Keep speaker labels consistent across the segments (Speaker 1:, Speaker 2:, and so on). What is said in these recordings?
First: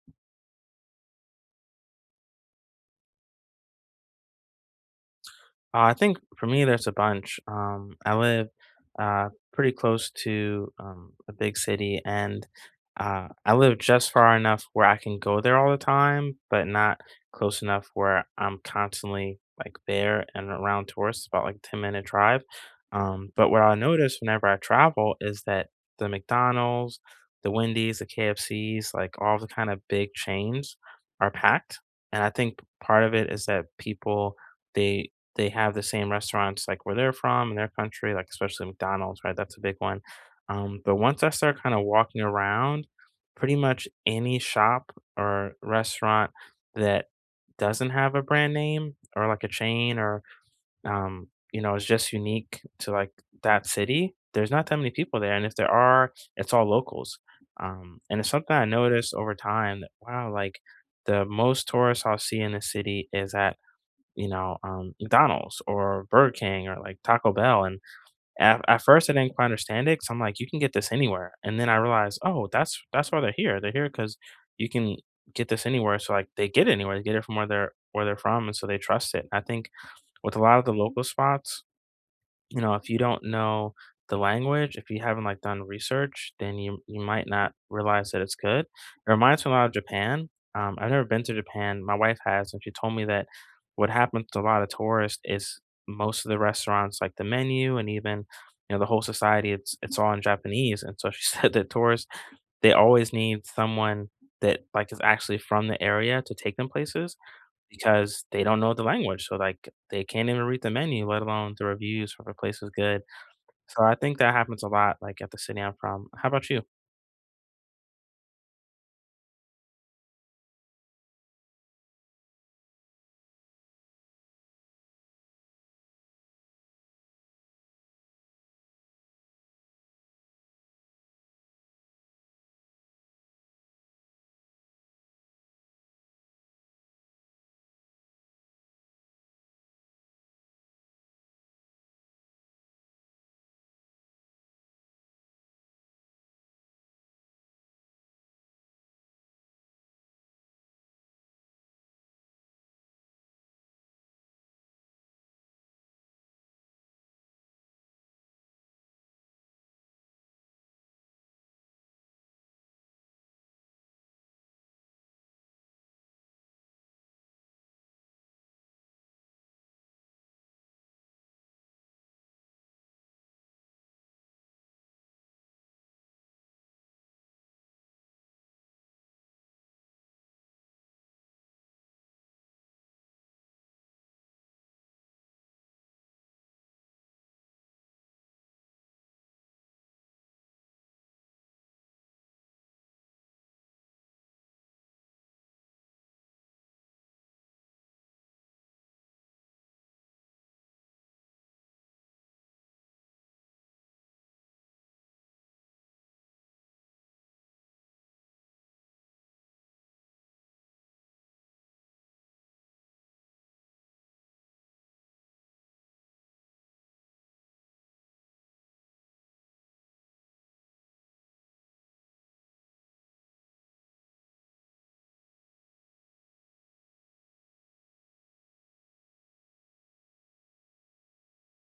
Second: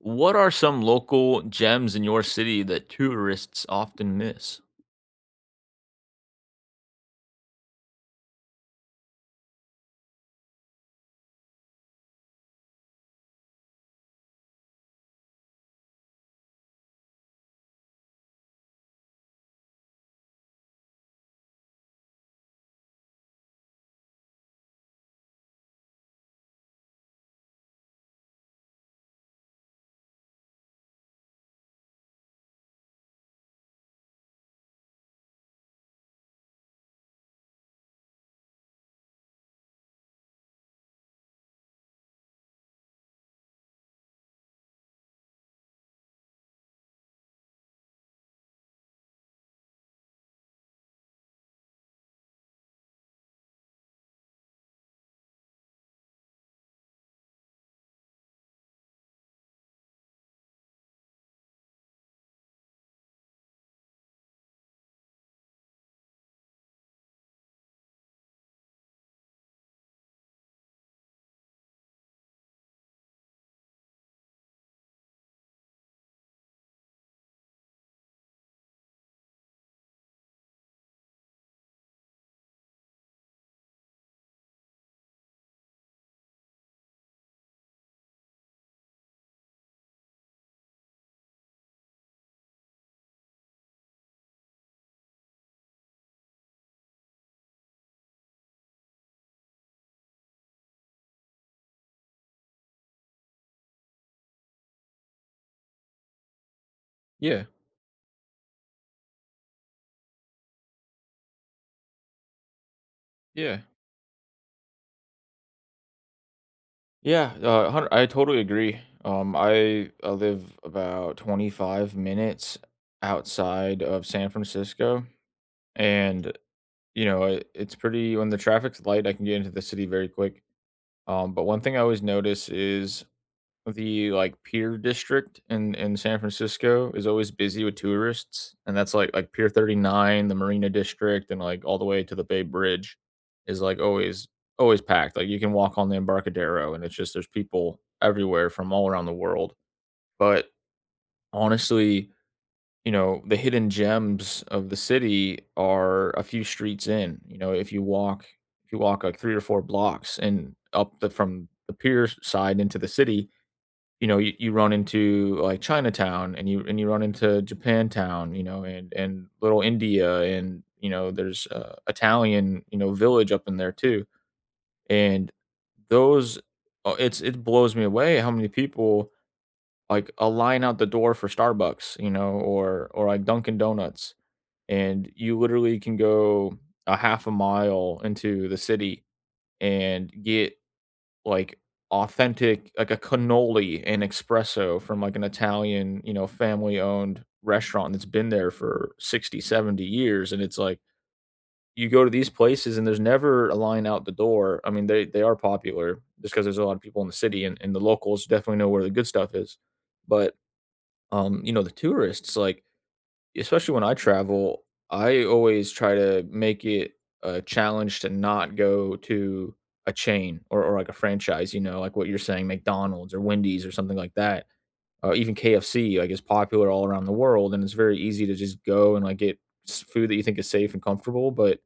Speaker 1: What are some local gems in your city that tourists often miss?
Speaker 2: I think for me, there's a bunch. I live pretty close to a big city, and I live just far enough where I can go there all the time, but not close enough where I'm constantly like there and around tourists. About like a 10 minute drive. But what I notice whenever I travel is that the McDonald's, the Wendy's, the KFC's, like all the kind of big chains, are packed, and I think part of it is that people they they have the same restaurants like where they're from in their country, like especially McDonald's, right? That's a big one. But once I start kind of walking around, pretty much any shop or restaurant that doesn't have a brand name or like a chain or is just unique to like that city, there's not that many people there. And if there are, it's all locals. And it's something I noticed over time that wow, like the most tourists I'll see in the city is at McDonald's or Burger King or like Taco Bell. And at first, I didn't quite understand it. So I'm like, you can get this anywhere. And then I realized, oh, that's why they're here. They're here because you can get this anywhere. So like, they get it anywhere. They get it from where they're from, and so they trust it. I think with a lot of the local spots, if you don't know the language, if you haven't like done research, then you might not realize that it's good. It reminds me a lot of Japan. I've never been to Japan. My wife has, and she told me that what happens to a lot of tourists is most of the restaurants, like the menu and even the whole society, it's all in Japanese. And so she said that tourists they always need someone that like is actually from the area to take them places
Speaker 1: Yeah,
Speaker 2: because they don't know the language, so, like, they can't even read the menu, let alone the reviews if a place is good.
Speaker 1: yeah,
Speaker 2: So I think that happens a lot, like, at the city I'm from. How about you?
Speaker 1: yeah. I totally agree. I live about 25 minutes outside of San Francisco, and it's pretty when the traffic's light. I can get into the city very quick. But one thing I always notice is the Pier District in San Francisco is always busy with tourists, and that's, like, Pier 39, the Marina District, and, like, all the way to the Bay Bridge is, like, always packed. Like, you can walk on the Embarcadero, and it's just there's people everywhere from all around the world, but, honestly, you know, the hidden gems of the city are a few streets in. You know, if you walk, like, 3 or 4 blocks and up the from the pier side into the city, you know, you run into, like, Chinatown, and you run into Japantown, you know, and Little India, and, you know, there's a Italian, you know, village up in there too, and those it's it blows me away how many people, like, a line out the door for Starbucks, you know, or like, Dunkin' Donuts, and you literally can go a half a mile into the city and get like authentic like a cannoli and espresso from like an Italian, you know, family-owned restaurant that's been there for 60, 70 years. And it's like, you go to these places and there's never a line out the door. I mean, they are popular just because there's a lot of people in the city, and the locals definitely know where the good stuff is. But, you know, the tourists, like, especially when I travel, I always try to make it a challenge to not go to a chain or like a franchise, you know, like what you're saying, McDonald's or Wendy's or something like that. Even KFC, like, is popular all around the world, and it's very easy to just go and like get food that you think is safe and comfortable. But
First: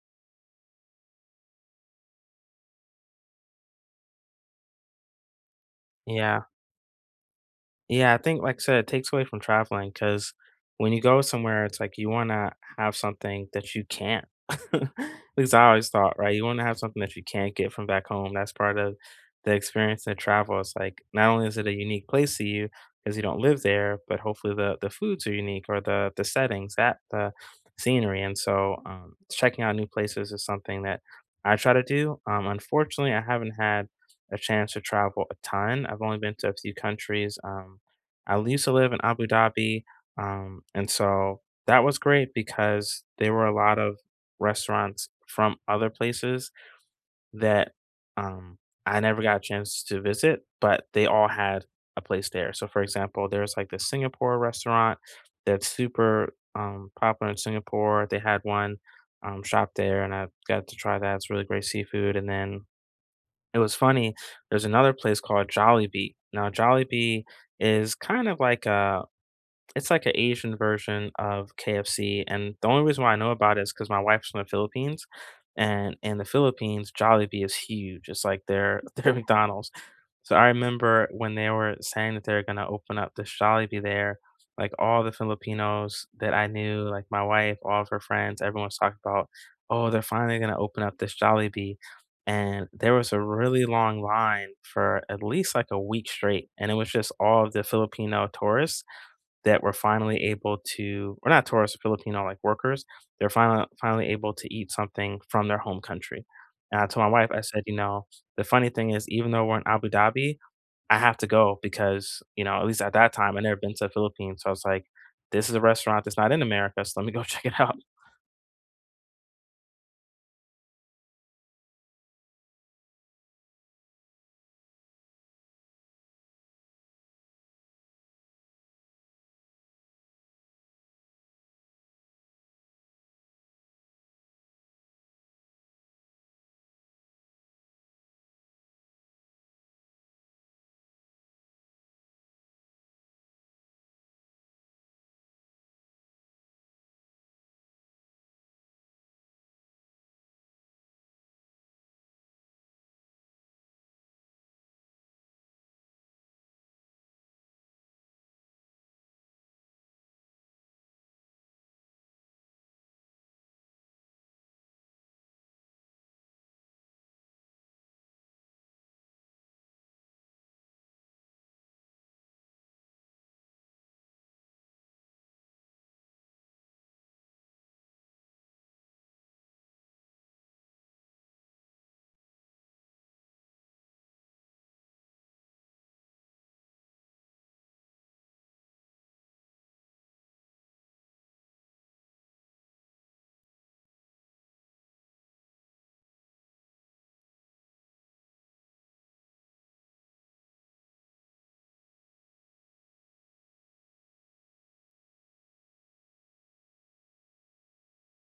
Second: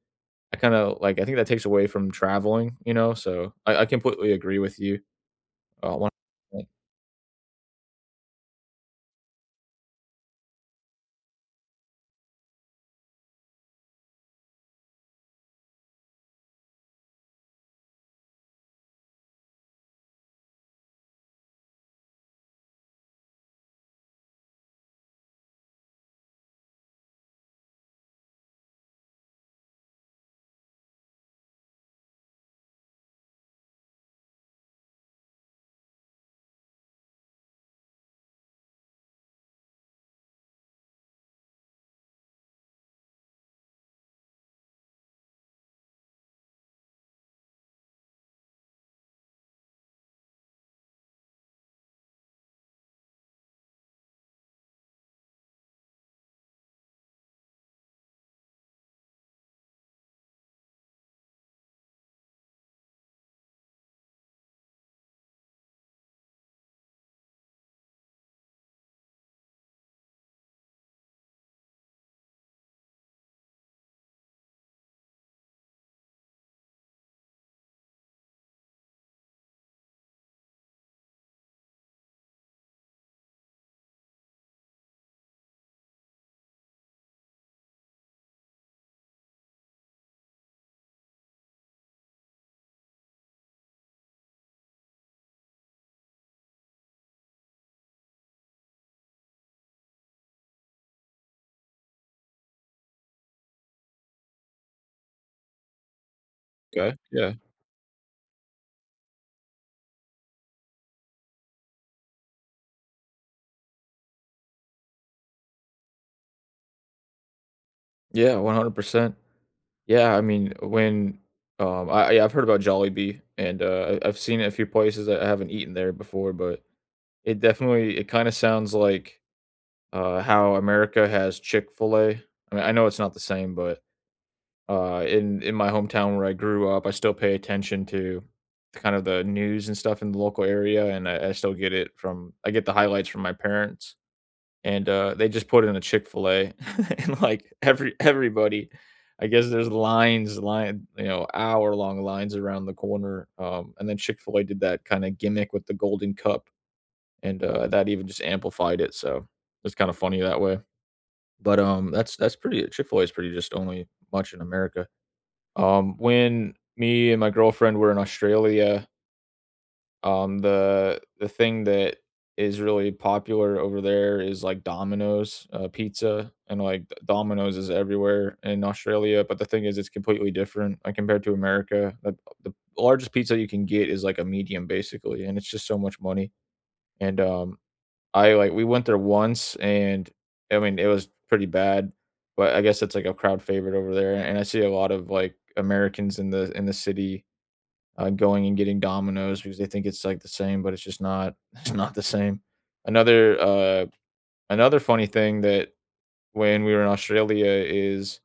Speaker 1: I kind of like I think that takes away from traveling, you know. So I completely agree with you. One
Speaker 2: Yeah.
Speaker 1: 100%.
Speaker 2: Yeah, I think, like I said, it takes away from traveling because when you go somewhere, it's like you want to have something that you can't. At least I always thought, right? You want to have something that you can't get from back home. That's part of the experience of travel. It's like not only is it a unique place to you because you don't live there, but hopefully the foods are unique or the settings, that the scenery. And so, checking out new places is something that I try to do. Unfortunately, I haven't had a chance to travel a ton. I've only been to a few countries. I used to live in Abu Dhabi, and so that was great because there were a lot of restaurants from other places that um, I never got a chance to visit, but they all had a place there. So, for example, there's like the Singapore restaurant that's super popular in Singapore. They had one shop there, and I got to try that. It's really great seafood. And then it was funny. There's another place called Jollibee. Now, Jollibee is kind of like a it's like an Asian version of KFC, and the only reason why I know about it is because my wife's from the Philippines, and in the Philippines, Jollibee is huge, it's like their their McDonald's. So, I remember when they were saying that they're gonna open up this Jollibee there, like, all the Filipinos that I knew, like my wife, all of her friends, everyone was talking about, "Oh, they're finally gonna open up this Jollibee," and there was a really long line for at least, like, a week straight, and it was just all of the Filipino tourists, that were finally able to or not tourists, Filipino, like, workers, they're finally able to eat something from their home country, and I
Speaker 1: Okay.
Speaker 2: told my wife,
Speaker 1: Yeah.
Speaker 2: I said, "You know, the funny thing is even though we're in Abu Dhabi, I have to go because, you know, at least at that time, I never been to the Philippines, so I was like, this is a restaurant that's not in America, so let me go check it out.'"
Speaker 1: Yeah, 100%. Yeah, I mean, when, I yeah, I've heard about Jollibee, and, I've seen it a few places. I haven't eaten there before, but it definitely it kinda sounds like, how America has Chick-fil-A. I mean, I know it's not the same, but, in my hometown where I grew up, I still pay attention to kind of the news and stuff in the local area, and I still get it from I get the highlights from my parents and, they just put in a Chick-fil-A and, like, everybody I guess there's line you know, hour-long lines around the corner, and then Chick-fil-A did that kinda gimmick with the golden cup, and, that even just amplified it, so it's kinda funny that way. But, that's pretty Chick-fil-A is pretty just only much in America. When me and my girlfriend were in Australia, the thing that is really popular over there is, like, Domino's, pizza, and, like, D Domino's is everywhere in Australia, but the thing is, it's completely different, like, compared to America. The largest pizza you can get is, like, a medium, basically, and it's just so much money, and, I like, we went there once, and I mean, it was pretty bad, but I guess it's, like, a crowd favorite over there, and I see a lot of, like, Americans in the city going and getting Domino's because they think it's like the same, but it's just not. It's not the same. Another uh, another funny thing that when we were in Australia is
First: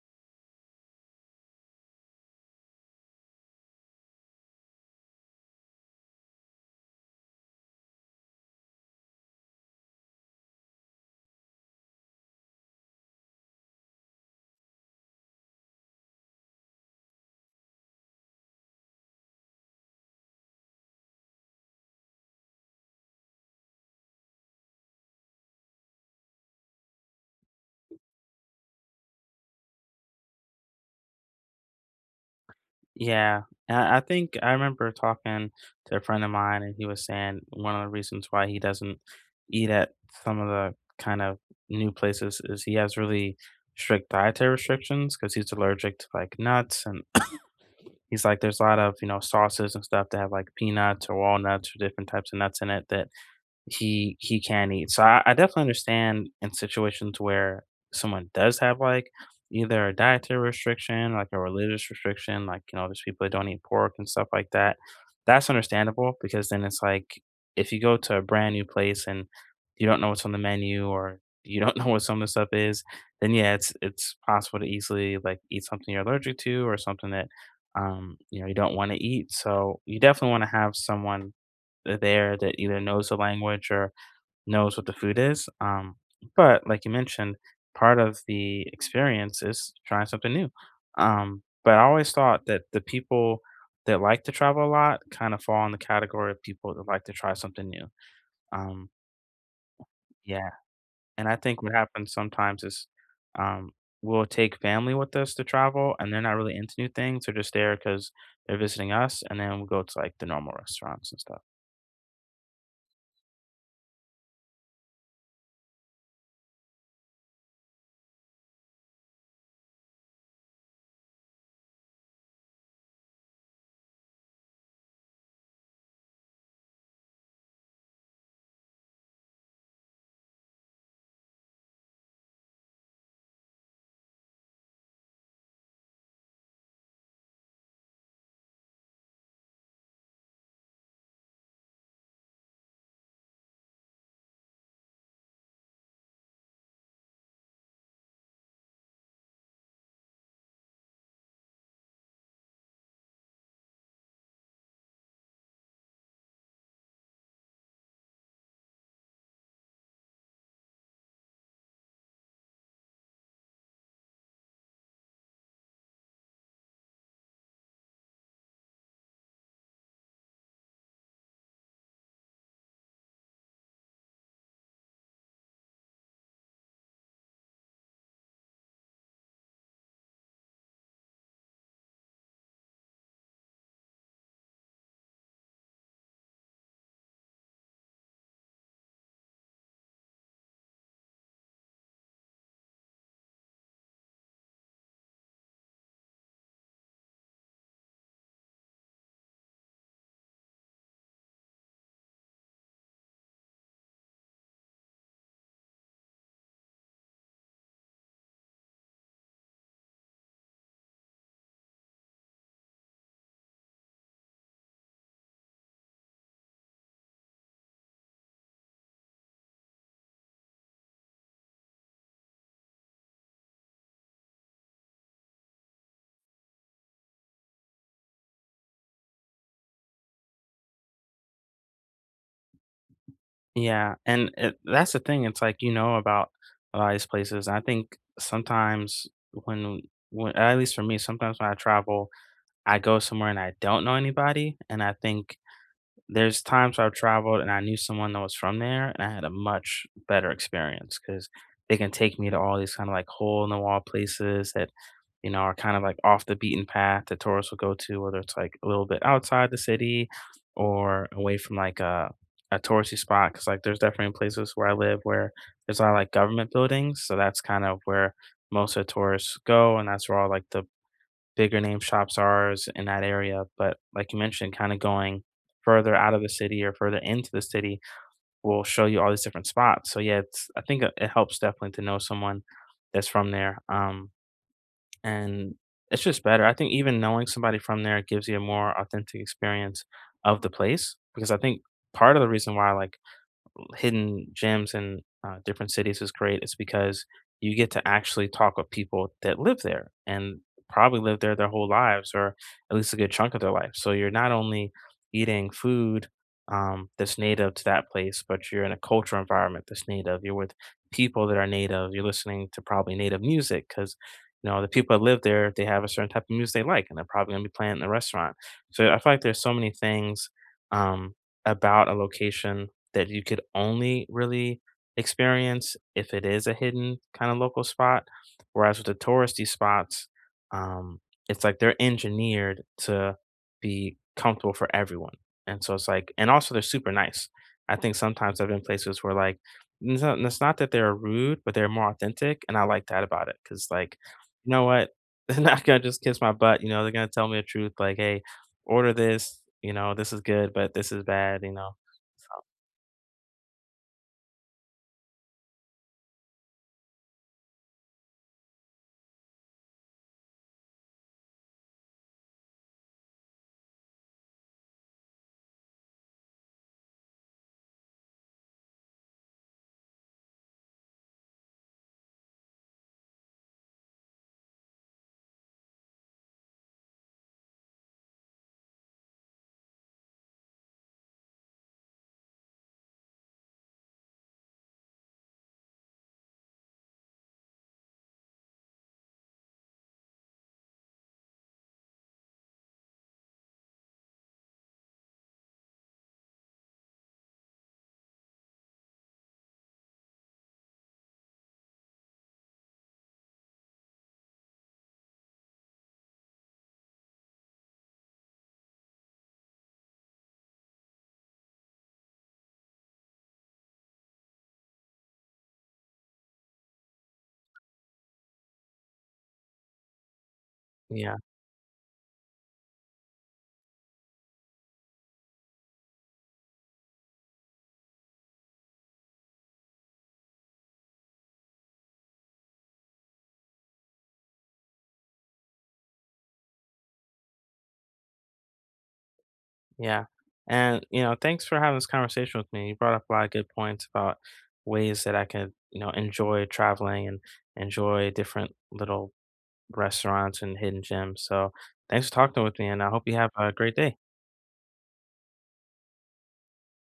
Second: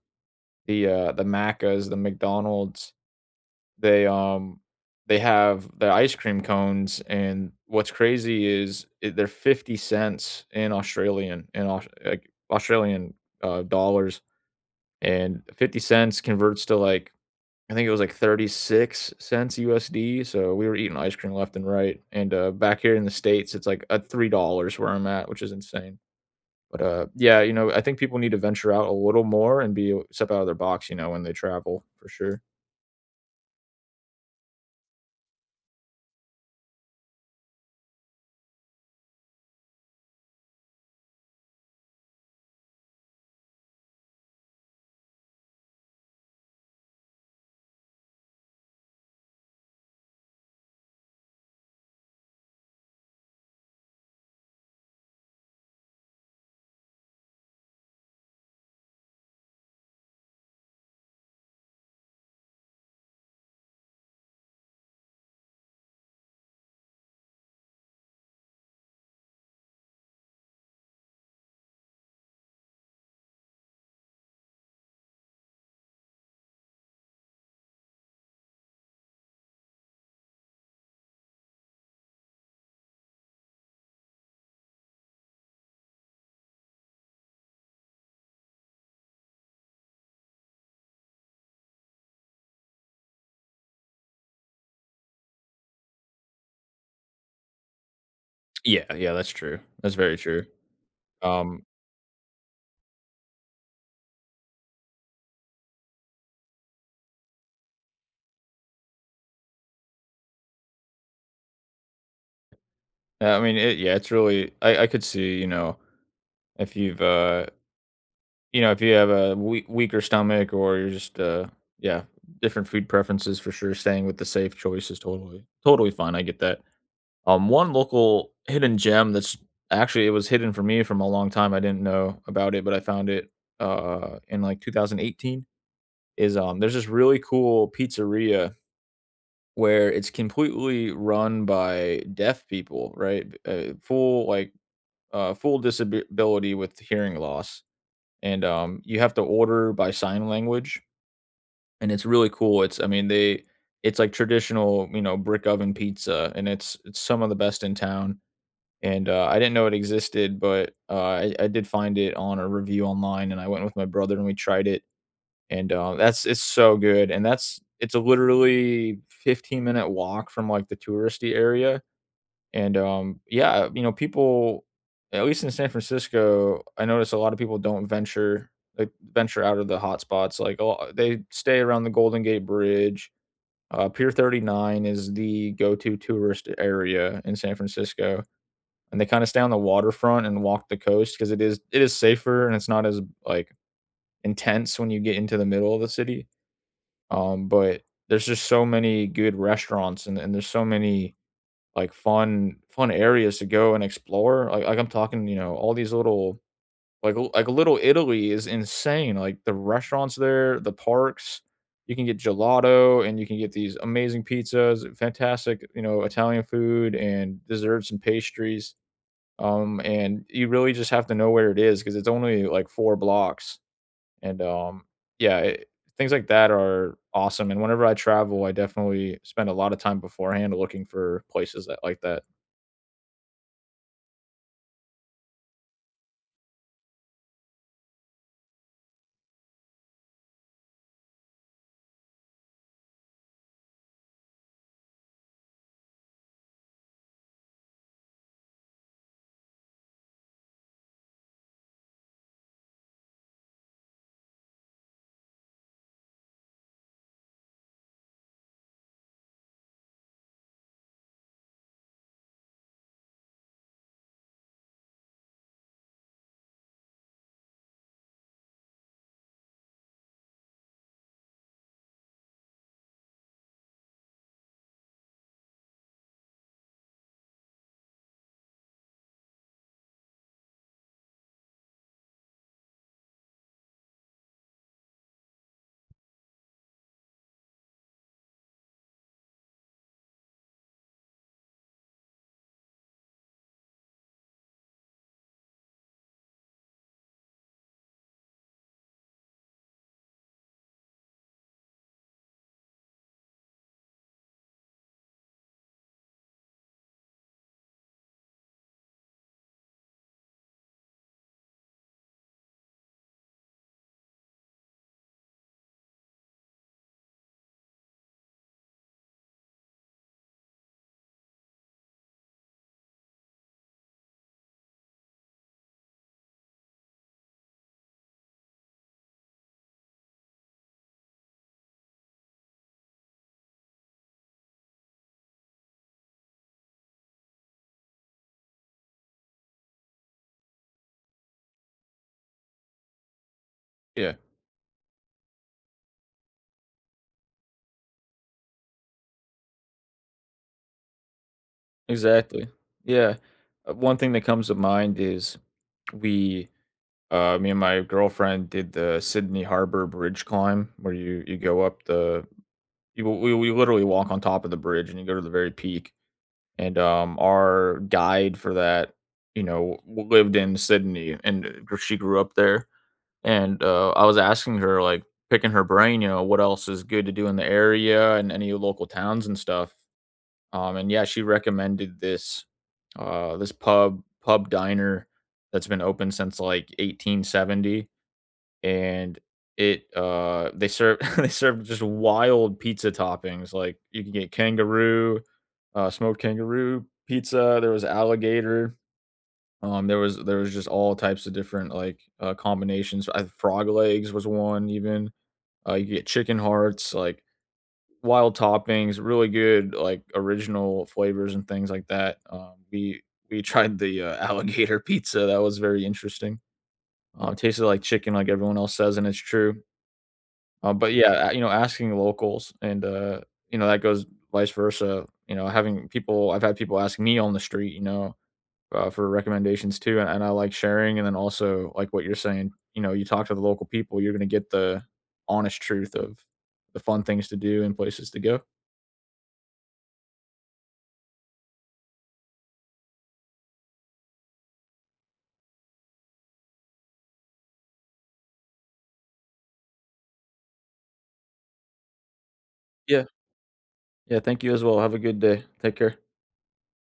Speaker 1: the Maccas, the McDonald's. They um they have the ice cream cones, and what's crazy is they're 50 cents in Australian in Aus- like Australian dollars, and 50 cents converts to like I think it was like 36 cents USD, so we were eating ice cream left and right. And, back here in the States, it's like a $3 where I'm at, which is insane. But, yeah, you know, I think people need to venture out a little more and be step out of their box, you know, when they travel, for sure.
Speaker 2: Yeah, I think I remember talking to a friend of mine, and he was saying one of the reasons why he doesn't eat at some of the kind of new places is he has really strict dietary restrictions because he's allergic to like nuts. And he's like, there's a lot of, you know, sauces and stuff that have like peanuts or walnuts or different types of nuts in it that he can eat. So I definitely understand in situations where someone does have like either a dietary restriction, like a religious restriction, like you know, there's people that don't eat pork and stuff like that. That's understandable because then it's like if you go to a brand new place and you don't know what's on the menu or you don't know what some of the stuff is, then yeah, it's possible to easily like eat something you're allergic to or something that you know you don't want to eat. So you definitely want to have someone there that either knows the language or knows what the food is. But like you mentioned, part of the experience is trying something new. But I always thought that the people that like to travel a lot kind of fall in the category of people that like to try something new.
Speaker 1: Yeah,
Speaker 2: Um,
Speaker 1: yeah, that's true. That's very true.
Speaker 2: yeah, and I think
Speaker 1: Um,
Speaker 2: what happens sometimes is um, we'll take family with us to travel, and they're not really into new things; they're just there because they're visiting us, and then we go to like the normal restaurants and stuff.
Speaker 1: I mean, it yeah, it's really I could see, you know, if you know, if you have a weaker stomach or you're just, yeah, different food preferences for sure. Staying with the safe choice is totally fine, I get that. One local hidden gem that's actually it was hidden from me from a long time. I didn't know about it, but I found it in like 2018 is there's this really cool pizzeria where it's completely run by deaf people, right? Full like full disability with hearing loss. And you have to order by sign language, and it's really cool. It's I mean they it's like traditional, you know, brick oven pizza, and it's some of the best in town. And I didn't know it existed, but I did find it on a review online, and I went with my brother and we tried it. And that's it's so good, and that's it's a literally 15-minute walk from like the touristy area. And yeah, you know, people at least in San Francisco, I notice a lot of people don't venture venture out of the hot spots. Like they stay around the Golden Gate Bridge. Pier 39 is the go-to tourist area in San Francisco, and they kind of stay on the waterfront and walk the coast because it is safer and it's not as like intense when you get into the middle of the city. But there's just so many good restaurants, and, there's so many like fun areas to go and explore. Like I'm talking, you know, all these little like like Little Italy is insane. Like the restaurants there, the parks. You can get gelato and you can get these amazing pizzas, fantastic, you know, Italian food and desserts and pastries. And you really just have to know where it is because it's only, like, 4 blocks, and, yeah, it things like that are awesome, and whenever I travel, I definitely spend a lot of time beforehand looking for places that like that.
Speaker 2: Yeah, and it that's the thing, it's like, you know about a lot of these places, I think sometimes when at least for me, sometimes when I travel, I go somewhere and I don't know anybody, and I think there's times I've traveled and I knew someone that was from there, and I had a much better experience because they can take me to all these kinda, like, hole in the wall places that, you know, are kind of, like, off the beaten path that tourists will go to, whether it's, like, a little bit outside the city or away from, like, a touristy spot. Because like, there's definitely places where I live where there's a lot of, like, government buildings, so that's kind of where most of the tourists go, and that's where all, like, the bigger name shops are is in that area. But like you mentioned, kind of going further out of the city or further into the city will show you all these different spots. So yeah, it's, I think it helps definitely to know someone that's from there. And it's just better. I think even knowing somebody from there gives you a more authentic experience of the place because I think part of the reason why I like hidden gems in different cities is great is because you get to actually talk with people that live there and probably live there their whole lives or at least a good chunk of their life. So you're not only eating food that's native to that place, but you're in a cultural environment that's native. You're with people that are native. You're listening to probably native music because you know the people that live there they have a certain type of music they like and they're probably going to be playing it in the restaurant. So I feel like there's so many things about a location that you could only really experience if it is a hidden kind of local spot. Whereas with the touristy spots, um, it's like they're engineered to be comfortable for everyone. And so it's like, and also they're super nice. I think sometimes I've been places where like, it's not that they're rude, but they're more authentic. And I like that about it. Cause like,
Speaker 1: Yeah,
Speaker 2: you know what? They're not going to just kiss my butt. You know, they're going to tell me the truth. Like, hey, order this, you know, this is good, but this is bad, you know. So.
Speaker 1: exactly. Yeah. One thing that comes to mind is we me and my girlfriend did the Sydney Harbor Bridge climb where you go up the you we literally walk on top of the bridge and you go to the very peak. And our guide for that, you know, lived in Sydney, and she grew up there. And I was asking her, like, picking her brain, you know, what else is good to do in the area and any local towns and stuff. And yeah, she recommended this pub diner that's been open since like 1870, and it they serve they serve just wild pizza toppings. Like you can get kangaroo, smoked kangaroo pizza. There was alligator. There was just all types of different like combinations. Frog legs was one even. You could get chicken hearts, like wild toppings, really good like original flavors and things like that. We tried the alligator pizza. That was very interesting. Tasted like chicken, like everyone else says, and it's true. But
Speaker 2: Yeah,
Speaker 1: yeah, you know, asking locals and, you know, that goes vice versa. You know, having people I've had people ask me on the street, you know, for recommendations too, and I like sharing. And then also, like what you're saying, you know, you talk to the local people, you're gonna get the honest truth of the fun things to do and places to go.
Speaker 2: yeah. And, you know, thanks for having this conversation with me. You brought up a lot of good points about ways that I could, you know, enjoy traveling and enjoy different little restaurants and hidden gems. So thanks for talking with me, and I
Speaker 1: Yeah,
Speaker 2: hope you have a great day.
Speaker 1: yeah, thank you as well. Have a good day. Take care.